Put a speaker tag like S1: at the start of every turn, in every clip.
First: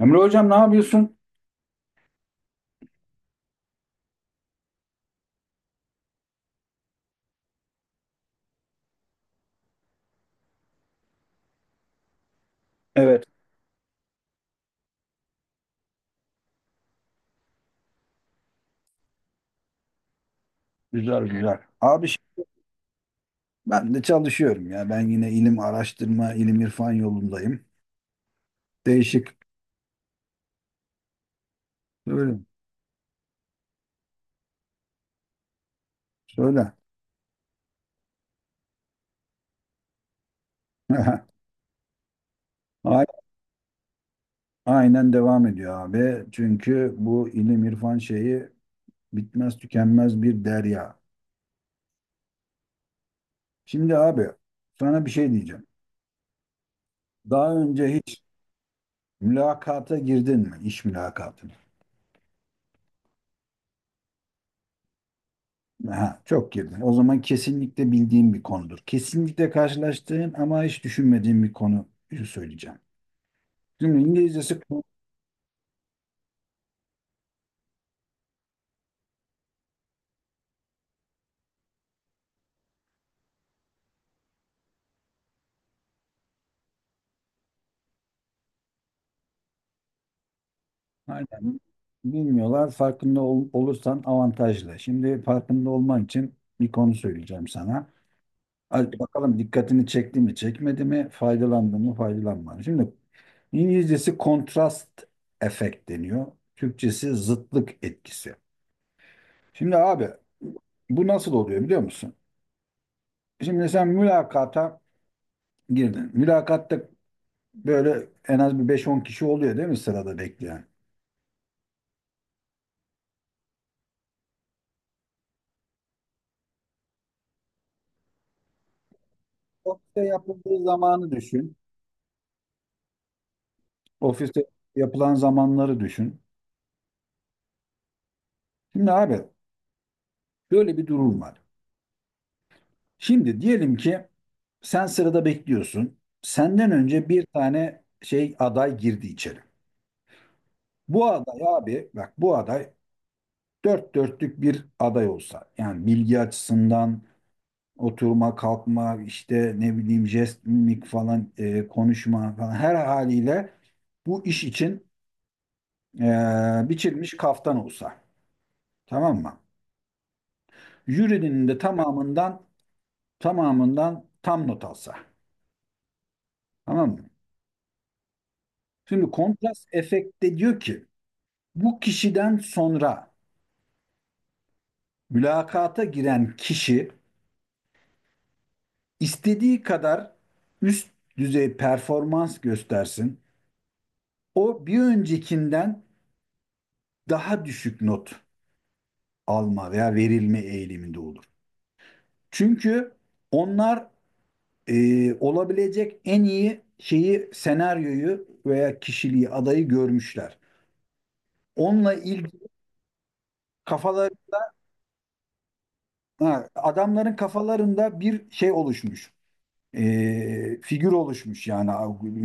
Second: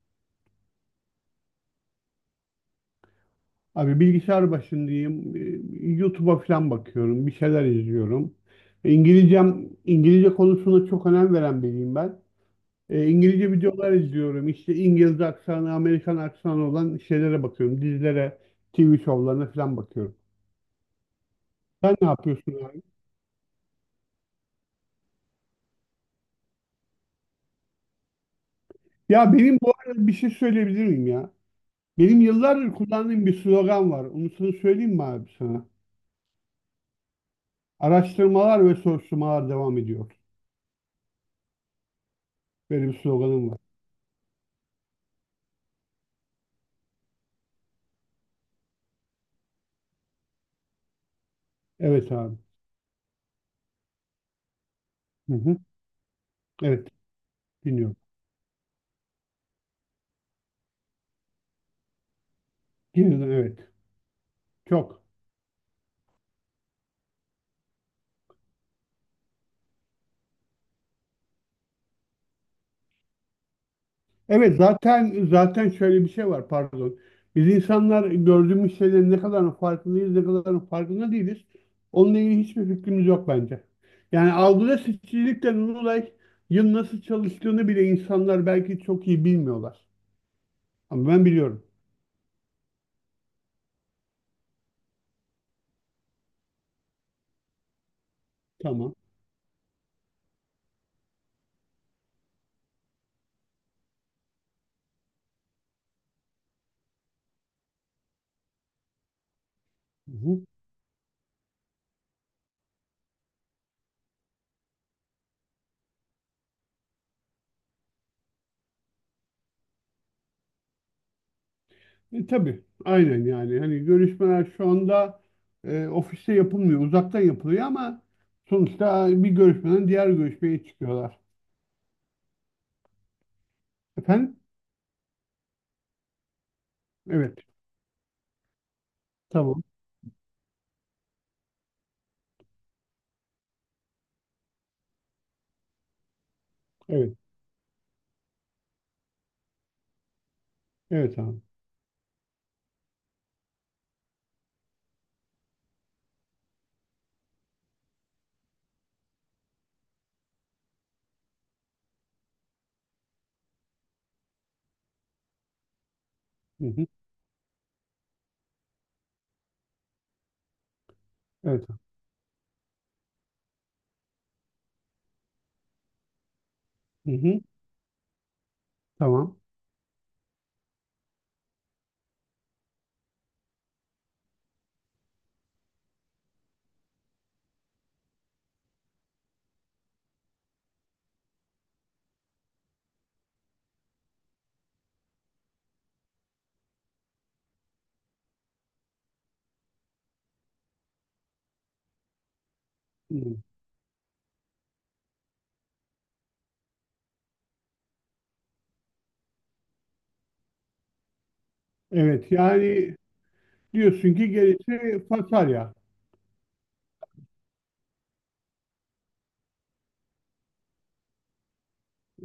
S1: Emre hocam ne yapıyorsun?
S2: Abi bilgisayar başındayım. YouTube'a falan bakıyorum. Bir şeyler izliyorum. İngilizcem, İngilizce konusuna çok önem veren biriyim ben.
S1: Evet,
S2: İngilizce videolar izliyorum. İşte İngiliz aksanı, Amerikan aksanı olan şeylere bakıyorum. Dizilere, TV şovlarına falan bakıyorum.
S1: güzel güzel.
S2: Sen
S1: Abi
S2: ne yapıyorsun abi?
S1: ben de çalışıyorum ya. Ben yine ilim araştırma, ilim irfan yolundayım. Değişik.
S2: Ya benim bu arada bir şey söyleyebilir miyim ya? Benim
S1: Söyle.
S2: yıllardır kullandığım bir slogan var. Onu sana söyleyeyim mi abi sana?
S1: Söyle.
S2: Araştırmalar ve soruşturmalar devam ediyor. Böyle bir
S1: A-
S2: sloganım var.
S1: Aynen devam ediyor abi. Çünkü bu ilim irfan şeyi bitmez tükenmez bir derya.
S2: Evet abi.
S1: Şimdi abi sana bir şey
S2: Hı hı.
S1: diyeceğim.
S2: Evet.
S1: Daha önce
S2: Dinliyorum.
S1: hiç mülakata girdin mi? İş mülakatı.
S2: Yeniden, evet. Çok.
S1: Aha, çok girdi. O zaman kesinlikle bildiğim bir konudur. Kesinlikle karşılaştığım ama hiç düşünmediğim bir konuyu söyleyeceğim. Şimdi
S2: Evet
S1: İngilizcesi
S2: zaten şöyle bir şey var pardon. Biz insanlar gördüğümüz şeylerin ne kadarının farkındayız, ne kadarının farkında değiliz. Onunla ilgili hiçbir fikrimiz yok bence. Yani algıda seçicilikle olay yıl nasıl çalıştığını bile insanlar belki çok iyi bilmiyorlar. Ama ben
S1: aynen
S2: biliyorum.
S1: bilmiyorlar. Farkında olursan avantajlı. Şimdi farkında olman için bir konu söyleyeceğim sana.
S2: Tamam.
S1: Hadi bakalım dikkatini çekti mi, çekmedi mi, faydalandı mı, faydalanmadı mı? Şimdi İngilizcesi kontrast efekt deniyor. Türkçesi zıtlık etkisi. Şimdi abi
S2: Hı hı.
S1: bu nasıl oluyor biliyor musun? Şimdi sen mülakata girdin. Mülakatta böyle en az bir beş on kişi oluyor, değil mi, sırada bekleyen?
S2: E, tabii. Aynen yani. Hani görüşmeler şu anda ofiste yapılmıyor. Uzaktan yapılıyor ama sonuçta bir görüşmeden
S1: Ofiste
S2: diğer
S1: yapıldığı
S2: görüşmeye
S1: zamanı
S2: çıkıyorlar.
S1: düşün.
S2: Efendim?
S1: Ofiste yapılan zamanları düşün.
S2: Evet.
S1: Şimdi abi
S2: Tamam.
S1: böyle bir durum var. Şimdi diyelim ki sen sırada bekliyorsun. Senden önce
S2: Evet.
S1: bir tane şey aday girdi içeri. Bu
S2: Evet
S1: aday,
S2: abi.
S1: abi bak, bu aday dört dörtlük bir aday olsa, yani bilgi açısından oturma, kalkma, işte ne bileyim jest, mimik falan, konuşma falan, her haliyle bu iş için
S2: Hı hı.
S1: biçilmiş kaftan olsa. Tamam mı? Jürinin de
S2: Evet abi.
S1: tamamından tam not alsa. Tamam mı?
S2: Hı hı.
S1: Şimdi
S2: Tamam.
S1: kontrast efekte diyor ki bu kişiden sonra mülakata giren kişi istediği kadar üst düzey performans göstersin. O bir öncekinden daha düşük not alma veya verilme eğiliminde olur. Çünkü
S2: Hı.
S1: onlar olabilecek en iyi şeyi, senaryoyu veya kişiliği, adayı görmüşler. Onunla
S2: Evet.
S1: ilgili
S2: Yani
S1: kafalar,
S2: diyorsun ki gerisi fasulye.
S1: ha, adamların kafalarında bir şey oluşmuş. E, figür oluşmuş, yani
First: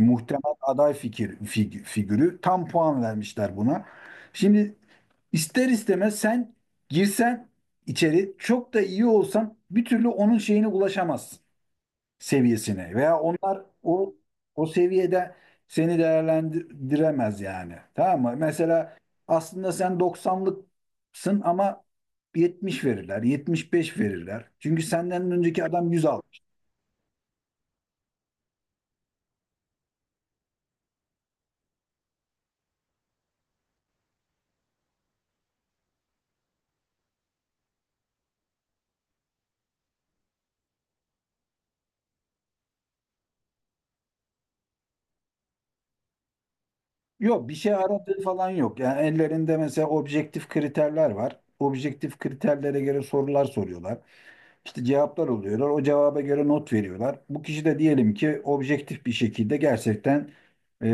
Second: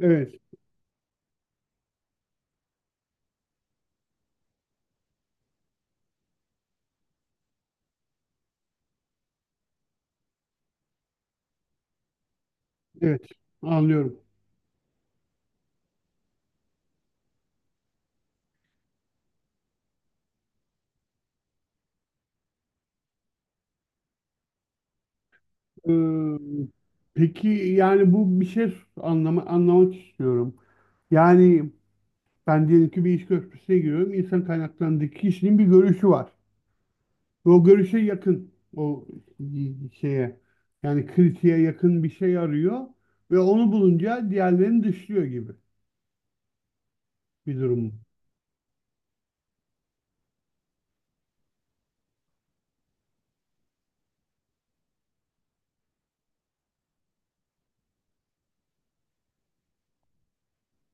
S2: Evet.
S1: aday fikir figürü tam puan vermişler buna. Şimdi ister istemez sen girsen içeri, çok da iyi olsan, bir türlü onun şeyine ulaşamazsın, seviyesine. Veya
S2: Evet.
S1: onlar
S2: Anlıyorum.
S1: o seviyede seni değerlendiremez yani. Tamam mı? Mesela aslında sen doksanlıksın ama 70 verirler, 75 verirler. Çünkü senden önceki adam 100
S2: Ee,
S1: almış.
S2: peki yani bu bir şey anlama, anlamak istiyorum. Yani ben diyelim ki bir iş görüşmesine giriyorum. İnsan kaynaklarındaki kişinin bir görüşü var. Ve o görüşe yakın. O şeye yani kritiğe yakın bir şey arıyor. Ve onu bulunca diğerlerini dışlıyor gibi
S1: Yok, bir
S2: bir
S1: şey
S2: durum.
S1: aradığı falan yok. Yani ellerinde mesela objektif kriterler var. Objektif kriterlere göre sorular soruyorlar. İşte cevaplar oluyorlar. O cevaba göre not veriyorlar. Bu kişi de diyelim ki objektif bir şekilde gerçekten e,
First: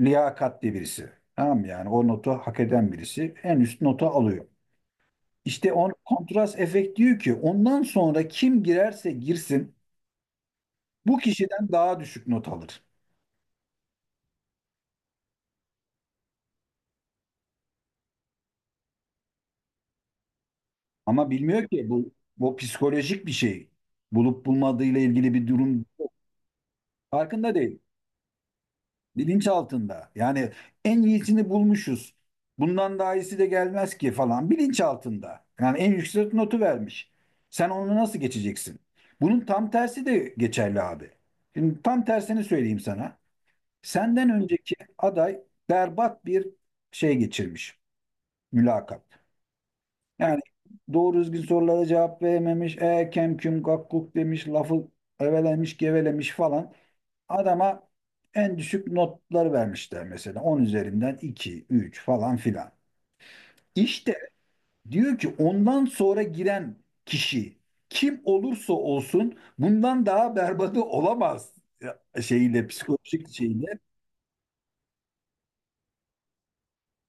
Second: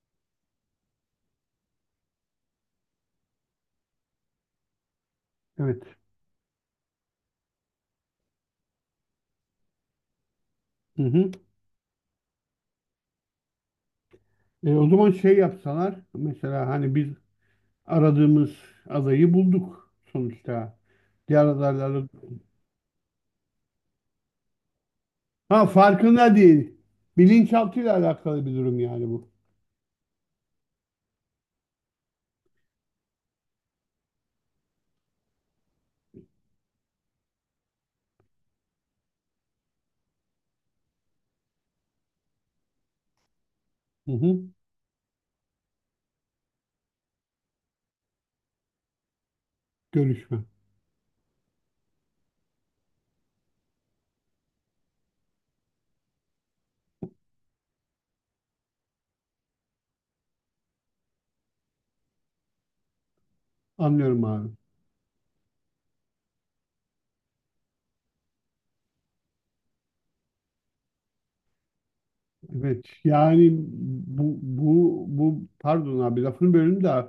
S1: liyakatli birisi. Tamam mı? Yani o notu hak eden birisi en üst notu alıyor. İşte
S2: Evet.
S1: on kontrast efekt diyor ki ondan sonra kim girerse girsin
S2: Hı
S1: bu
S2: hı.
S1: kişiden daha düşük not alır.
S2: E, o zaman şey yapsalar mesela hani biz aradığımız adayı bulduk sonuçta.
S1: Ama
S2: Diğer
S1: bilmiyor ki
S2: adaylarla
S1: bu bu psikolojik bir şey. Bulup bulmadığıyla ilgili bir
S2: ha
S1: durum yok.
S2: farkında değil.
S1: Farkında değil.
S2: Bilinçaltıyla alakalı bir durum yani bu.
S1: Bilinç altında. Yani en iyisini bulmuşuz. Bundan daha iyisi de gelmez ki falan. Bilinç altında. Yani en yüksek notu vermiş. Sen onu nasıl geçeceksin? Bunun tam tersi de geçerli abi. Şimdi tam tersini söyleyeyim sana.
S2: Hı
S1: Senden
S2: hı.
S1: önceki aday berbat bir şey geçirmiş. Mülakat. Yani
S2: Görüşme.
S1: doğru düzgün sorulara cevap verememiş. E, kem küm kakkuk demiş. Lafı evelemiş gevelemiş falan. Adama en düşük notları vermişler, mesela 10 üzerinden 2 3 falan filan. İşte
S2: Anlıyorum abi.
S1: diyor ki ondan sonra giren kişi kim olursa olsun bundan daha berbatı olamaz. Ya, şeyiyle,
S2: Evet
S1: psikolojik
S2: yani
S1: şeyle.
S2: bu pardon abi lafını bölüm de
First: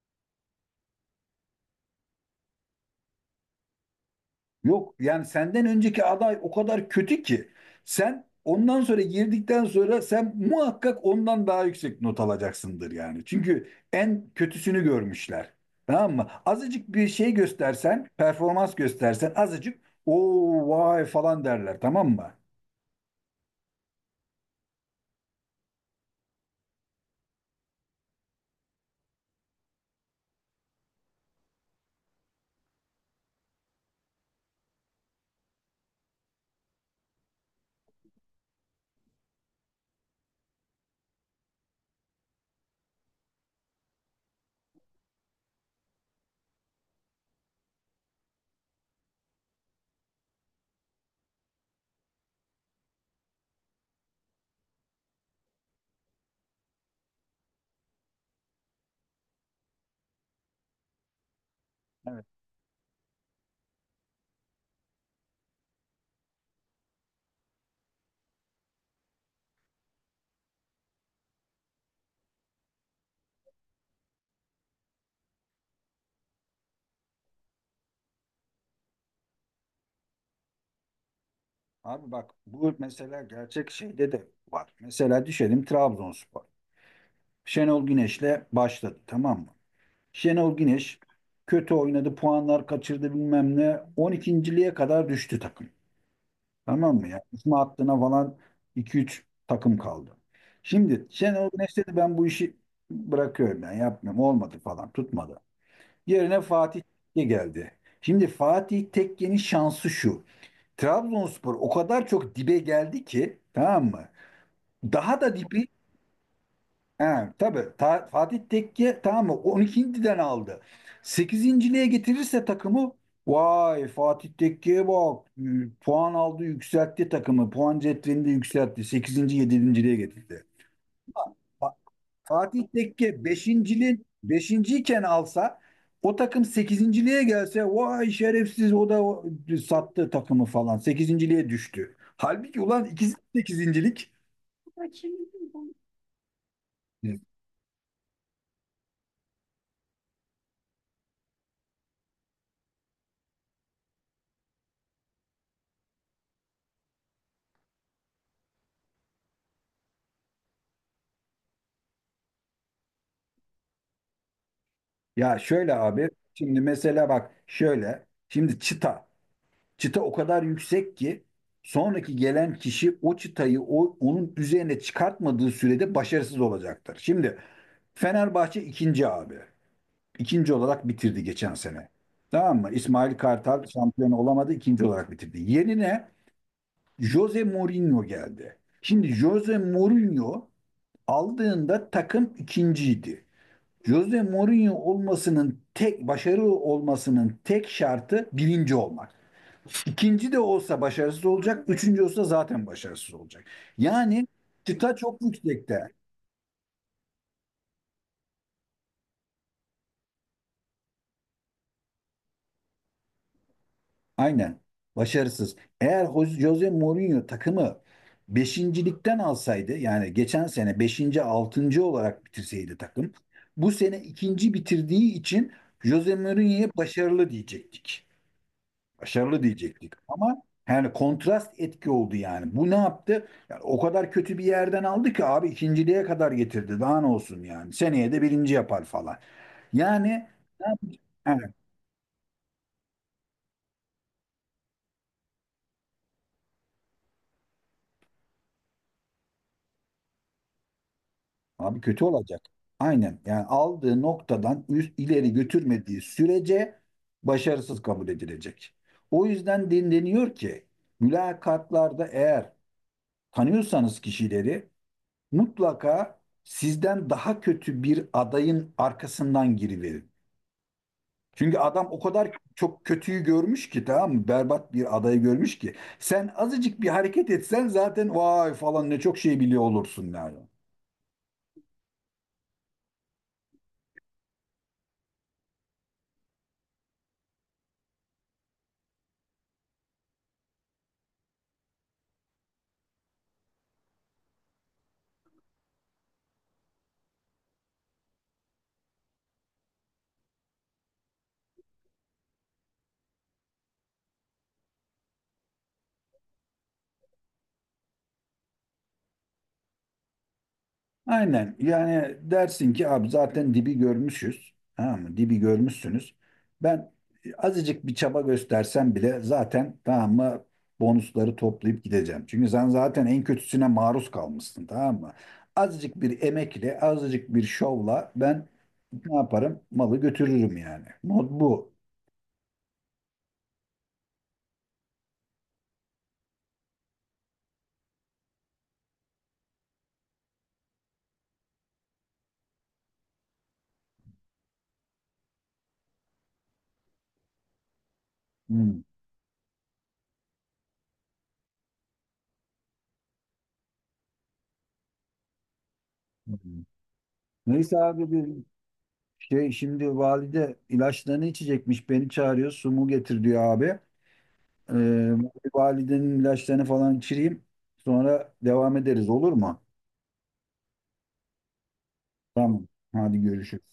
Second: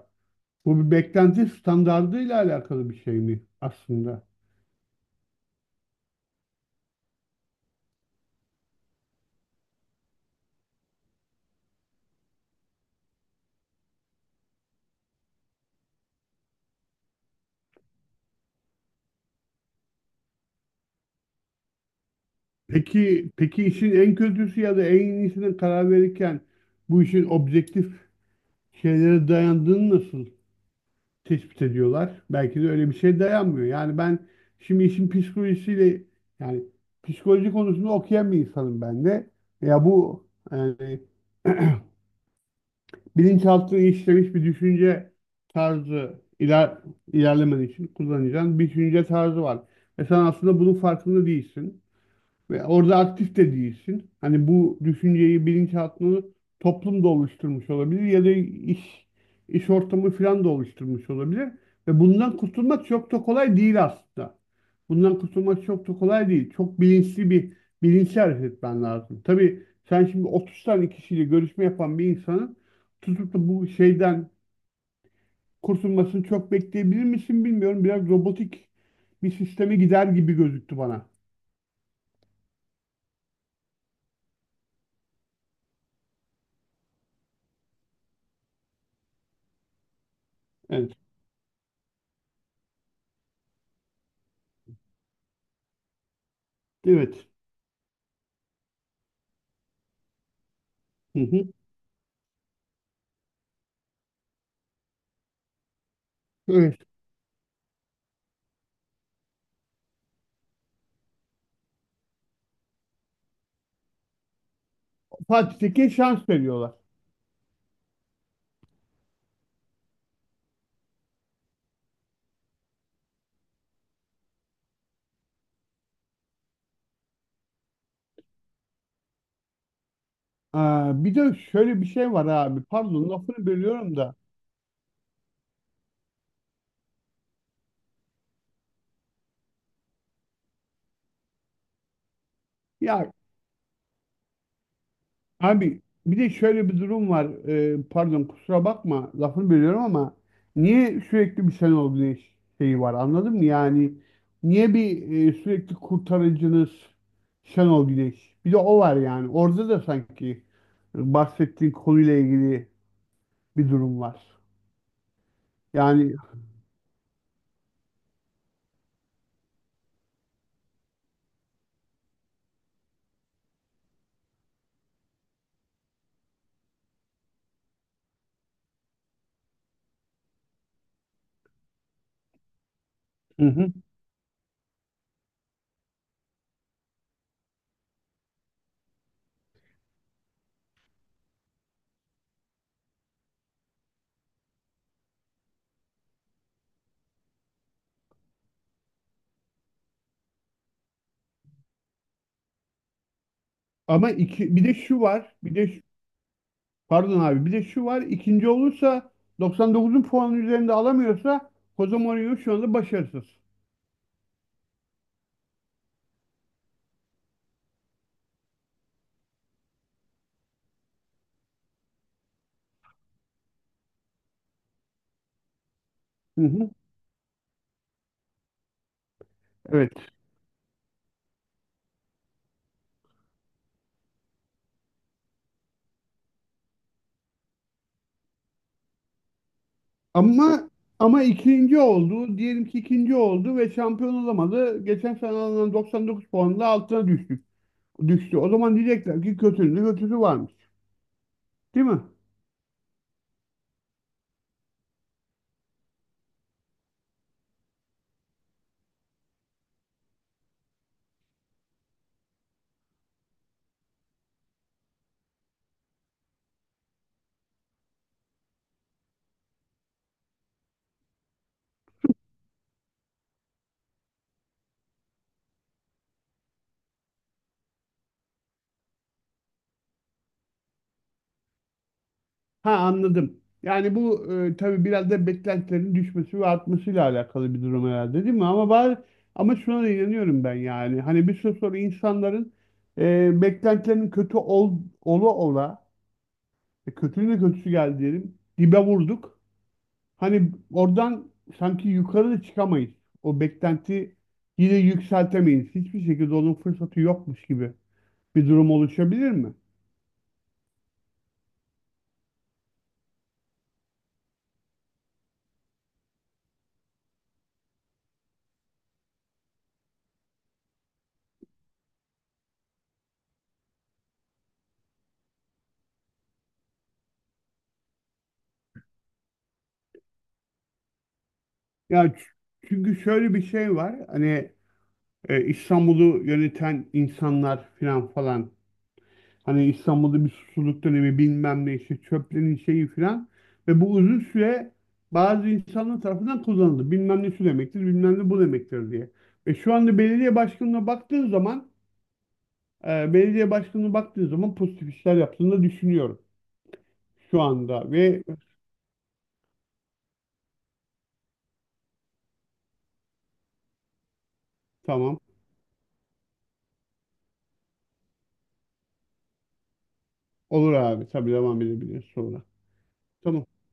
S2: bu bir beklenti standardıyla alakalı bir şey mi aslında?
S1: Yok yani, senden önceki aday o kadar kötü ki sen ondan sonra girdikten sonra sen muhakkak ondan daha yüksek not alacaksındır yani. Çünkü en kötüsünü görmüşler. Tamam mı? Azıcık bir şey göstersen, performans göstersen azıcık, o vay falan derler, tamam mı?
S2: Peki peki işin en kötüsü ya da en iyisine karar verirken bu işin objektif şeylere dayandığını nasıl tespit ediyorlar? Belki de öyle bir şey dayanmıyor. Yani ben şimdi işin psikolojisiyle yani psikoloji konusunu okuyan bir insanım ben de. Ya bu yani bilinçaltına işlemiş bir düşünce tarzı iler, ilerlemen için kullanacağın bir düşünce tarzı var. Ve sen aslında bunun farkında değilsin. Ve orada aktif de değilsin. Hani bu düşünceyi, bilinçaltını toplum da oluşturmuş olabilir ya da iş ortamı falan da oluşturmuş olabilir. Ve bundan kurtulmak çok da kolay değil aslında. Bundan kurtulmak çok da kolay değil. Çok bilinçli bir bilinçli hareket etmen lazım. Tabii sen şimdi 30 tane kişiyle görüşme yapan bir insanın tutup da bu şeyden kurtulmasını çok bekleyebilir misin bilmiyorum. Biraz robotik bir sisteme gider gibi gözüktü bana.
S1: Abi bak, bu mesela gerçek şeyde de var. Mesela düşelim Trabzonspor. Şenol Güneş'le başladı, tamam mı? Şenol
S2: Evet.
S1: Güneş kötü oynadı, puanlar kaçırdı bilmem ne. 12.liğe kadar düştü takım. Tamam mı ya?
S2: Evet.
S1: İsmi hattına falan iki üç takım kaldı. Şimdi
S2: Hı hı.
S1: Şenol Güneş dedi ben bu işi bırakıyorum, ben yapmıyorum. Olmadı falan, tutmadı. Yerine
S2: Evet.
S1: Fatih Tekke geldi. Şimdi Fatih Tekke'nin şansı şu. Trabzonspor o kadar çok dibe geldi ki, tamam mı? Daha da
S2: Fatih
S1: dibe.
S2: Tekke şans veriyorlar.
S1: Ha, tabii Fatih Tekke, tamam mı, 12.den aldı. 8.liğe getirirse takımı, vay Fatih Tekke'ye bak, puan aldı, yükseltti takımı, puan cetvelinde yükseltti, 8. 7.liğe getirdi.
S2: Aa, bir de
S1: Fa-
S2: şöyle bir şey var abi.
S1: Fatih
S2: Pardon
S1: Tekke
S2: lafını bölüyorum
S1: 5.liğin
S2: da.
S1: beşinciyken alsa, o takım 8.liğe gelse, vay şerefsiz, o da sattı takımı falan, 8.liğe düştü. Halbuki ulan
S2: Ya
S1: ikisi de sekizincilik.
S2: abi bir de şöyle bir durum var. Pardon kusura bakma lafını bölüyorum ama niye sürekli bir Şenol Güneş şeyi var anladın mı? Yani niye bir sürekli kurtarıcınız Şenol Güneş? Bir de o var yani. Orada da sanki bahsettiğin konuyla ilgili bir durum var.
S1: Ya şöyle abi,
S2: Yani
S1: şimdi mesela bak şöyle, şimdi çıta, çıta o kadar yüksek ki sonraki gelen kişi o çıtayı, o, onun üzerine çıkartmadığı sürede başarısız olacaktır. Şimdi Fenerbahçe ikinci abi, ikinci olarak bitirdi geçen sene. Tamam mı? İsmail
S2: hı
S1: Kartal
S2: hı.
S1: şampiyon olamadı, ikinci olarak bitirdi. Yerine Jose Mourinho geldi. Şimdi Jose Mourinho aldığında takım ikinciydi. Jose Mourinho olmasının tek, başarılı olmasının tek şartı birinci olmak. İkinci de olsa başarısız olacak, üçüncü olsa zaten başarısız olacak.
S2: Ama
S1: Yani
S2: iki, bir de
S1: çıta
S2: şu
S1: çok
S2: var. Bir de
S1: yüksekte.
S2: pardon abi. Bir de şu var. İkinci olursa 99'un puanı üzerinde alamıyorsa Jose Mourinho şu anda başarısız.
S1: Aynen. Başarısız. Eğer Jose Mourinho takımı beşincilikten alsaydı, yani geçen sene beşinci, altıncı olarak bitirseydi takım, bu sene ikinci bitirdiği için Jose
S2: Hı
S1: Mourinho'ya
S2: hı.
S1: başarılı diyecektik. Başarılı
S2: Evet.
S1: diyecektik. Ama yani kontrast etki oldu yani. Bu ne yaptı? Yani o kadar kötü bir yerden aldı ki abi, ikinciliğe kadar getirdi. Daha ne olsun yani. Seneye de birinci yapar falan. Yani ne
S2: Ama
S1: yapacak?
S2: ama
S1: Evet,
S2: ikinci oldu. Diyelim ki ikinci oldu ve şampiyon olamadı. Geçen sene alınan 99 puanla altına düştük. Düştü. O zaman diyecekler ki kötünün de kötüsü varmış.
S1: abi
S2: Değil mi?
S1: kötü olacak. Aynen. Yani aldığı noktadan üst, ileri götürmediği sürece başarısız kabul edilecek. O yüzden deniyor ki mülakatlarda, eğer tanıyorsanız kişileri, mutlaka sizden daha kötü bir adayın arkasından giriverin. Çünkü adam o kadar çok kötüyü görmüş ki, tamam mı? Berbat bir adayı görmüş ki, sen azıcık bir hareket etsen zaten vay falan, ne çok şey biliyor olursun yani.
S2: Ha anladım. Yani bu tabii biraz da beklentilerin düşmesi ve artmasıyla alakalı bir durum herhalde değil mi? Ama bari, ama şuna da inanıyorum ben yani. Hani bir süre sonra insanların beklentilerinin kötü ol, ola ola, kötünün de kötüsü geldi diyelim, dibe vurduk. Hani oradan sanki yukarı da çıkamayız. O beklenti yine yükseltemeyiz. Hiçbir şekilde onun fırsatı yokmuş gibi bir durum oluşabilir mi?
S1: Aynen. Yani dersin ki abi zaten dibi görmüşüz. Tamam mı? Dibi görmüşsünüz. Ben azıcık bir çaba göstersem bile zaten, tamam mı, bonusları toplayıp gideceğim. Çünkü sen zaten en kötüsüne maruz kalmışsın, tamam mı? Azıcık bir emekle, azıcık bir şovla ben ne yaparım? Malı götürürüm yani. Mod bu.
S2: Ya ç- çünkü şöyle bir şey var. Hani İstanbul'u yöneten insanlar filan falan. Hani İstanbul'da bir susuzluk dönemi bilmem ne işte çöplerin şeyi filan. Ve bu uzun süre bazı insanlar tarafından kullanıldı. Bilmem ne şu demektir, bilmem ne bu
S1: Hmm.
S2: demektir diye. Ve şu anda belediye başkanına baktığın zaman belediye başkanına baktığın zaman pozitif işler yaptığını da düşünüyorum
S1: Hmm.
S2: şu
S1: Neyse
S2: anda.
S1: abi,
S2: Ve
S1: bir şey şimdi, valide ilaçlarını içecekmiş. Beni çağırıyor. Su mu getir diyor abi.
S2: tamam
S1: Ee, validenin ilaçlarını falan içireyim. Sonra devam ederiz, olur mu?
S2: olur abi tabii devam edebiliriz sonra.
S1: Tamam. Hadi
S2: Tamam.
S1: görüşürüz.